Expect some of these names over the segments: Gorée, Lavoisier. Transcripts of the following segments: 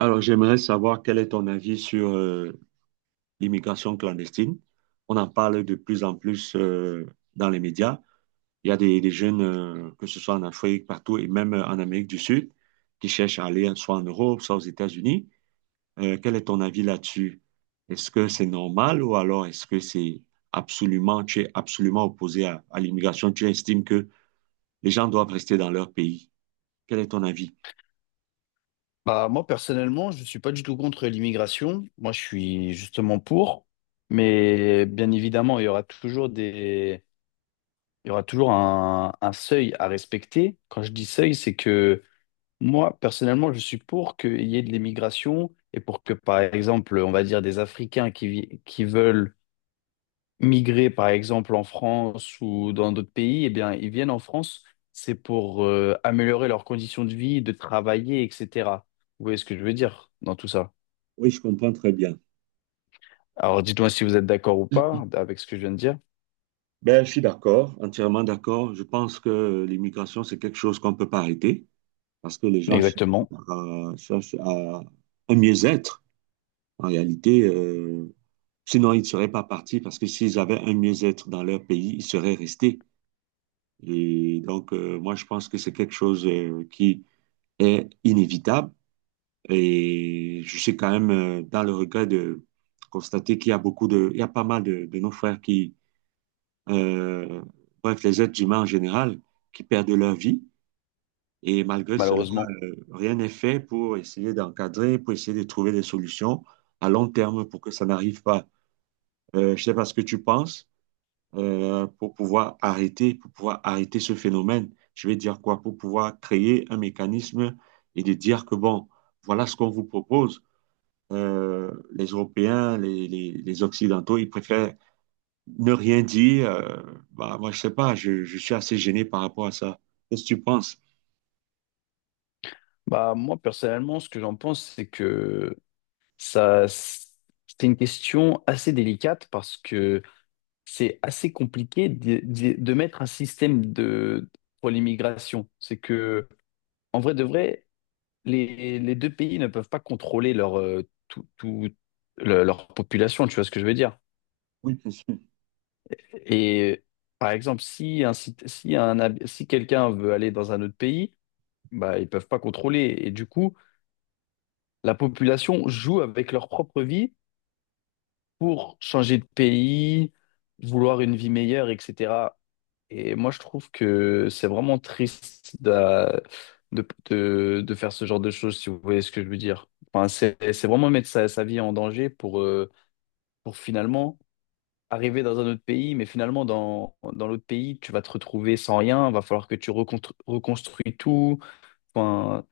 Alors, j'aimerais savoir quel est ton avis sur l'immigration clandestine. On en parle de plus en plus dans les médias. Il y a des jeunes, que ce soit en Afrique, partout, et même en Amérique du Sud, qui cherchent à aller soit en Europe, soit aux États-Unis. Quel est ton avis là-dessus? Est-ce que c'est normal ou alors est-ce que tu es absolument opposé à l'immigration? Tu estimes que les gens doivent rester dans leur pays? Quel est ton avis? Bah, moi, personnellement, je ne suis pas du tout contre l'immigration. Moi, je suis justement pour. Mais bien évidemment, il y aura toujours il y aura toujours un seuil à respecter. Quand je dis seuil, c'est que moi, personnellement, je suis pour qu'il y ait de l'immigration et pour que, par exemple, on va dire des Africains qui, qui veulent migrer, par exemple, en France ou dans d'autres pays, eh bien, ils viennent en France. C'est pour améliorer leurs conditions de vie, de travailler, etc. Vous voyez ce que je veux dire dans tout ça? Oui, je comprends très bien. Alors dites-moi si vous êtes d'accord ou pas avec ce que je viens de dire. Ben, je suis d'accord, entièrement d'accord. Je pense que l'immigration, c'est quelque chose qu'on ne peut pas arrêter parce que les gens cherchent Exactement, à, cherchent à un mieux-être. En réalité, sinon, ils ne seraient pas partis parce que s'ils avaient un mieux-être dans leur pays, ils seraient restés. Et donc, moi, je pense que c'est quelque chose qui est inévitable. Et je suis quand même dans le regret de constater qu'il y a il y a pas mal de nos frères qui euh, bref, les êtres humains en général, qui perdent leur vie. Et malgré cela, malheureusement. Rien n'est fait pour essayer d'encadrer, pour essayer de trouver des solutions à long terme pour que ça n'arrive pas. Je ne sais pas ce que tu penses pour pouvoir arrêter ce phénomène. Je vais dire quoi? Pour pouvoir créer un mécanisme et de dire que bon, voilà ce qu'on vous propose. Les Européens, les Occidentaux, ils préfèrent ne rien dire, bah, moi, je sais pas, je suis assez gêné par rapport à ça. Qu'est-ce que tu penses? Bah, moi, personnellement, ce que j'en pense, c'est que ça, c'est une question assez délicate parce que c'est assez compliqué de mettre un système de pour l'immigration. C'est que en vrai de vrai, les deux pays ne peuvent pas contrôler leur leur population, tu vois ce que je veux dire. Oui, bien sûr. Et par exemple, si un, sit- si un hab- si quelqu'un veut aller dans un autre pays, bah, ils peuvent pas contrôler. Et du coup, la population joue avec leur propre vie pour changer de pays, vouloir une vie meilleure, etc. Et moi, je trouve que c'est vraiment triste de faire ce genre de choses, si vous voyez ce que je veux dire. Enfin, c'est vraiment mettre sa vie en danger pour finalement arriver dans un autre pays, mais finalement, dans l'autre pays, tu vas te retrouver sans rien, va falloir que tu reconstruis tout. Enfin,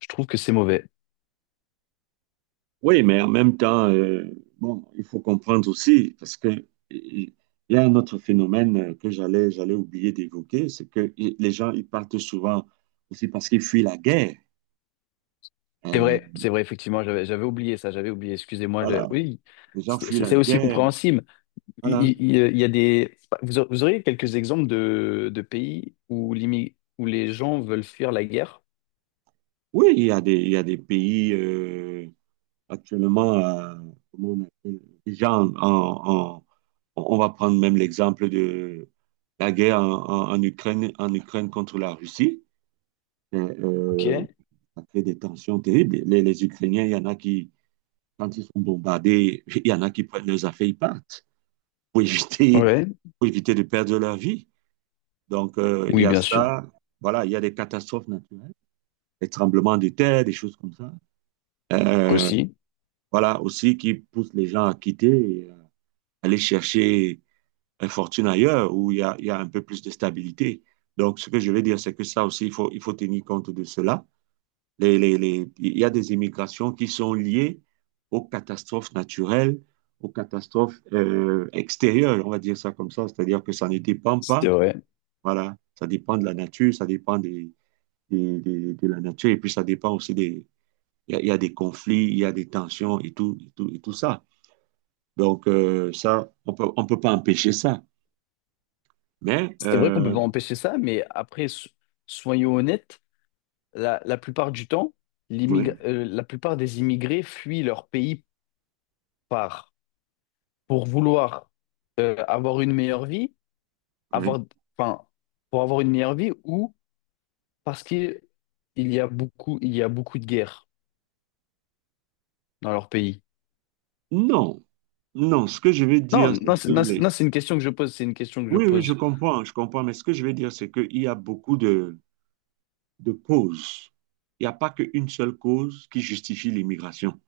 je trouve que c'est mauvais. Oui, mais en même temps, bon, il faut comprendre aussi, parce que il y a un autre phénomène que j'allais oublier d'évoquer, c'est que les gens, ils partent souvent aussi parce qu'ils fuient la guerre. Euh, C'est vrai, effectivement, j'avais oublié ça, j'avais oublié, excusez-moi. Voilà, Oui, les gens fuient la c'est aussi guerre. compréhensible. Voilà. Il y a des... vous auriez quelques exemples de pays où, où les gens veulent fuir la guerre? Oui, il y a des pays. Actuellement, comment on appelle, déjà, on va prendre même l'exemple de la guerre en Ukraine contre la Russie. Euh, Ok. euh, Ça crée des tensions terribles. Les Ukrainiens, il y en a qui, quand ils sont bombardés, il y en a qui prennent leurs affaires, ils partent pour éviter, Ouais. pour éviter de perdre leur vie. Donc, il y Oui, a bien sûr. ça. Voilà, il y a des catastrophes naturelles, des tremblements de terre, des choses comme ça. Euh, Aussi, voilà, aussi qui poussent les gens à quitter, aller chercher une fortune ailleurs où il y a un peu plus de stabilité. Donc, ce que je veux dire, c'est que ça aussi, il faut tenir compte de cela. Il y a des immigrations qui sont liées aux catastrophes naturelles, aux catastrophes extérieures, on va dire ça comme ça, c'est-à-dire que ça ne dépend pas, c'est vrai. voilà, ça dépend de la nature, ça dépend de la nature, et puis ça dépend aussi des, il y, a, y a des conflits, il y a des tensions et tout ça. Donc, ça, on peut pas empêcher ça. Mais, C'est vrai qu'on peut pas empêcher ça, mais après, soyons honnêtes, la plupart du temps, oui, la plupart des immigrés fuient leur pays par, pour vouloir avoir une meilleure vie oui. avoir, enfin, pour avoir une meilleure vie ou parce qu'il y a beaucoup, il y a beaucoup de guerres dans leur pays? Non, non, ce que je veux Non, dire, c'est non, c'est, que non, c'est non, c'est une question que je pose, c'est une question que je Oui, oui, je pose. comprends, je comprends, mais ce que je veux dire, c'est qu'il y a beaucoup de causes. Il n'y a pas qu'une seule cause qui justifie l'immigration.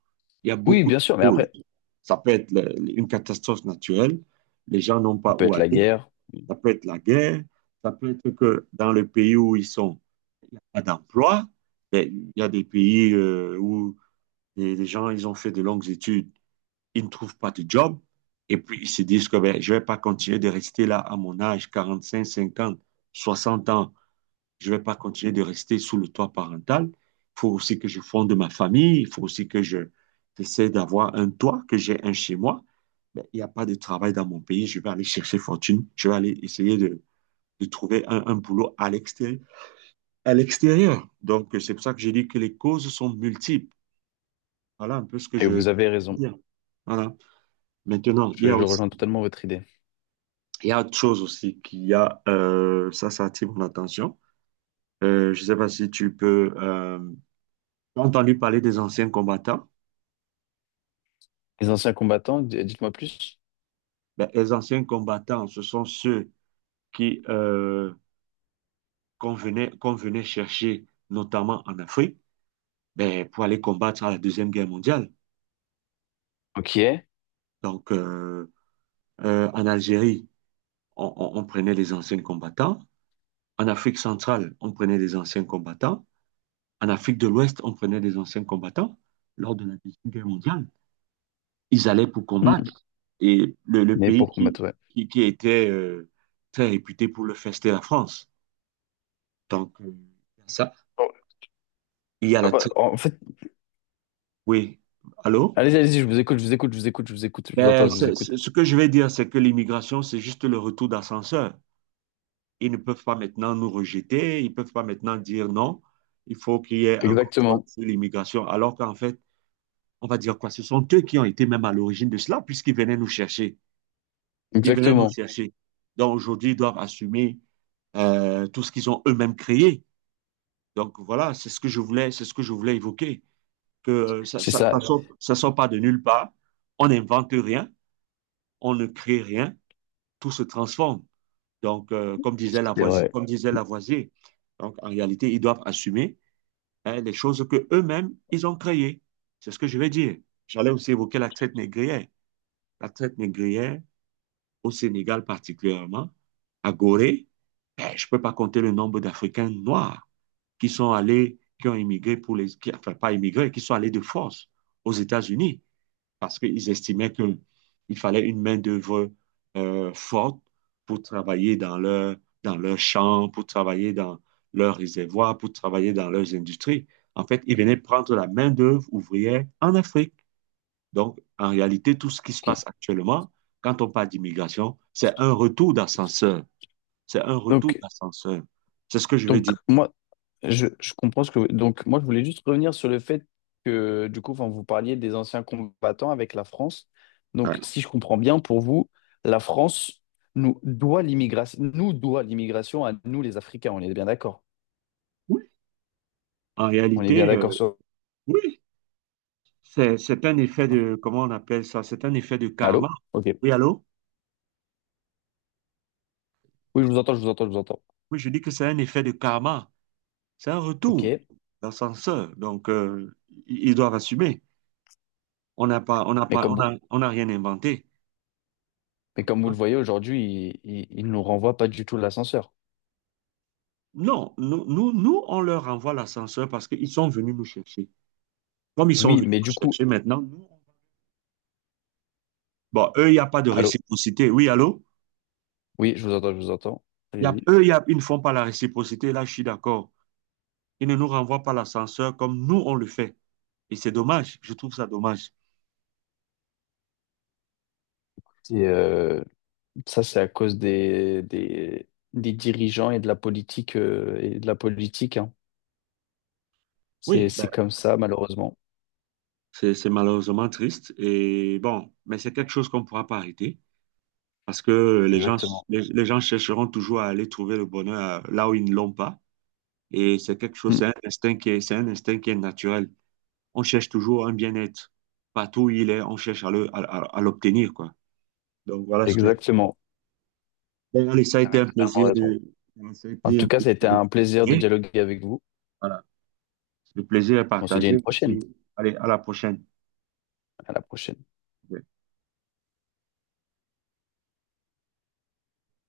Il y a Oui, beaucoup bien de sûr, mais causes. après, Ça peut être une catastrophe naturelle, les gens n'ont ça pas peut où être la aller, guerre. ça peut être la guerre, ça peut être que dans le pays où ils sont, il n'y a pas d'emploi. Mais il y a des pays où les gens, ils ont fait de longues études, ils ne trouvent pas de job. Et puis, ils se disent que ben, je ne vais pas continuer de rester là à mon âge, 45, 50, 60 ans. Je ne vais pas continuer de rester sous le toit parental. Il faut aussi que je fonde ma famille. Il faut aussi que j'essaie d'avoir un toit, que j'ai un chez moi. Ben, il n'y a pas de travail dans mon pays. Je vais aller chercher fortune. Je vais aller essayer de trouver un boulot à l'extérieur. À l'extérieur. Donc, c'est pour ça que j'ai dit que les causes sont multiples. Voilà un peu ce que Et je veux vous avez raison. dire. Voilà. Maintenant, il y a Je aussi. rejoins totalement votre idée. Il y a autre chose aussi ça attire mon attention. Je ne sais pas si t'as entendu parler des anciens combattants. Les anciens combattants, dites-moi plus. Ben, les anciens combattants, ce sont ceux qui, euh, qu'on venait chercher, notamment en Afrique, ben, pour aller combattre à la Deuxième Guerre mondiale. Ok. Donc, en Algérie, on prenait les anciens combattants. En Afrique centrale, on prenait des anciens combattants. En Afrique de l'Ouest, on prenait des anciens combattants lors de la Deuxième Guerre mondiale, ils allaient pour Hmm. combattre. Et le Mais pays pour qui, combattre, ouais. qui, qui était très réputé pour le faire, c'était la France. Donc, ça, Bon, il y a en fait, Oui, allô? allez, allez-y, je vous écoute, je vous écoute, je vous écoute, je vous écoute, je vous entends, Ben, je vous écoute. Ce que je vais dire, c'est que l'immigration, c'est juste le retour d'ascenseur. Ils ne peuvent pas maintenant nous rejeter, ils ne peuvent pas maintenant dire non, il faut qu'il y ait un contrôle Exactement, sur l'immigration, alors qu'en fait, on va dire quoi? Ce sont eux qui ont été même à l'origine de cela, puisqu'ils venaient nous chercher. Ils venaient nous exactement. chercher. Donc aujourd'hui, ils doivent assumer tout ce qu'ils ont eux-mêmes créé. Donc voilà, c'est ce que je voulais, c'est ce que je voulais évoquer, que ça, C'est ça, ça, ça sort, ça sort pas de nulle part. On n'invente rien, on ne crée rien, tout se transforme. Donc comme disait c'est Lavoisier, vrai. comme disait Lavoisier, donc en réalité, ils doivent assumer hein, les choses que eux-mêmes ils ont créées. C'est ce que je vais dire. J'allais aussi évoquer la traite négrière. La traite négrière, au Sénégal particulièrement, à Gorée, ben, je ne peux pas compter le nombre d'Africains noirs qui sont allés, qui ont immigré pour les, qui, enfin pas immigré, qui sont allés de force aux États-Unis parce qu'ils estimaient qu'il fallait une main-d'œuvre forte pour travailler dans leur, dans leurs champs, pour travailler dans leurs réservoirs, pour travailler dans leurs industries. En fait, ils venaient prendre la main-d'œuvre ouvrière en Afrique. Donc, en réalité, tout ce qui se Ok. passe actuellement, quand on parle d'immigration, c'est un retour d'ascenseur. C'est un retour Donc, d'ascenseur. C'est ce que je veux Donc, dire. moi, je comprends ce que... Donc, moi, je voulais juste revenir sur le fait que, du coup, enfin, vous parliez des anciens combattants avec la France. Donc, Ouais. si je comprends bien, pour vous, la France nous doit l'immigration à nous, les Africains. On est bien d'accord. Oui, en On est bien réalité, d'accord sur... oui, c'est un effet de, comment on appelle ça? C'est un effet de karma. Allô? Ok. Oui, allô? Oui, je vous entends, je vous entends, je vous entends. Oui, je dis que c'est un effet de karma. C'est un Ok. retour d'ascenseur. Donc, ils doivent assumer. On n'a pas, on n'a Mais pas, on comme vous, a- On n'a rien inventé. mais comme vous le voyez aujourd'hui, il nous renvoie pas du tout l'ascenseur. Non, nous on leur envoie l'ascenseur parce qu'ils sont venus nous chercher. Comme ils sont Oui, venus mais du nous coup... chercher maintenant, nous, bon, eux, il n'y a pas de Allô? réciprocité. Oui, allô? Oui, je vous entends, je vous entends. Il Y a, Allez-y. eux, il y a- Ils ne font pas la réciprocité. Là, je suis d'accord. Ils ne nous renvoient pas l'ascenseur comme nous, on le fait. Et c'est dommage. Je trouve ça dommage. Et, ça, c'est à cause des, des dirigeants et de la politique, et de la politique, hein. Oui, ben, C'est comme ça, malheureusement. c'est malheureusement triste. Et bon, mais c'est quelque chose qu'on ne pourra pas arrêter parce que les gens, Exactement. les, les gens chercheront toujours à aller trouver le bonheur là où ils ne l'ont pas. Et c'est quelque chose, Mm. c'est un instinct qui est, c'est un instinct qui est naturel. On cherche toujours un bien-être. Partout où il est, on cherche à à l'obtenir, quoi. Donc voilà. Exactement. Bon, allez, ça a Vous été avez un totalement plaisir raison. de... Ça a En été tout un cas, ça a plaisir été un plaisir de de- dialoguer avec vous. Voilà, le plaisir est On se dit à une partagé. prochaine. Allez, à la prochaine. À la prochaine.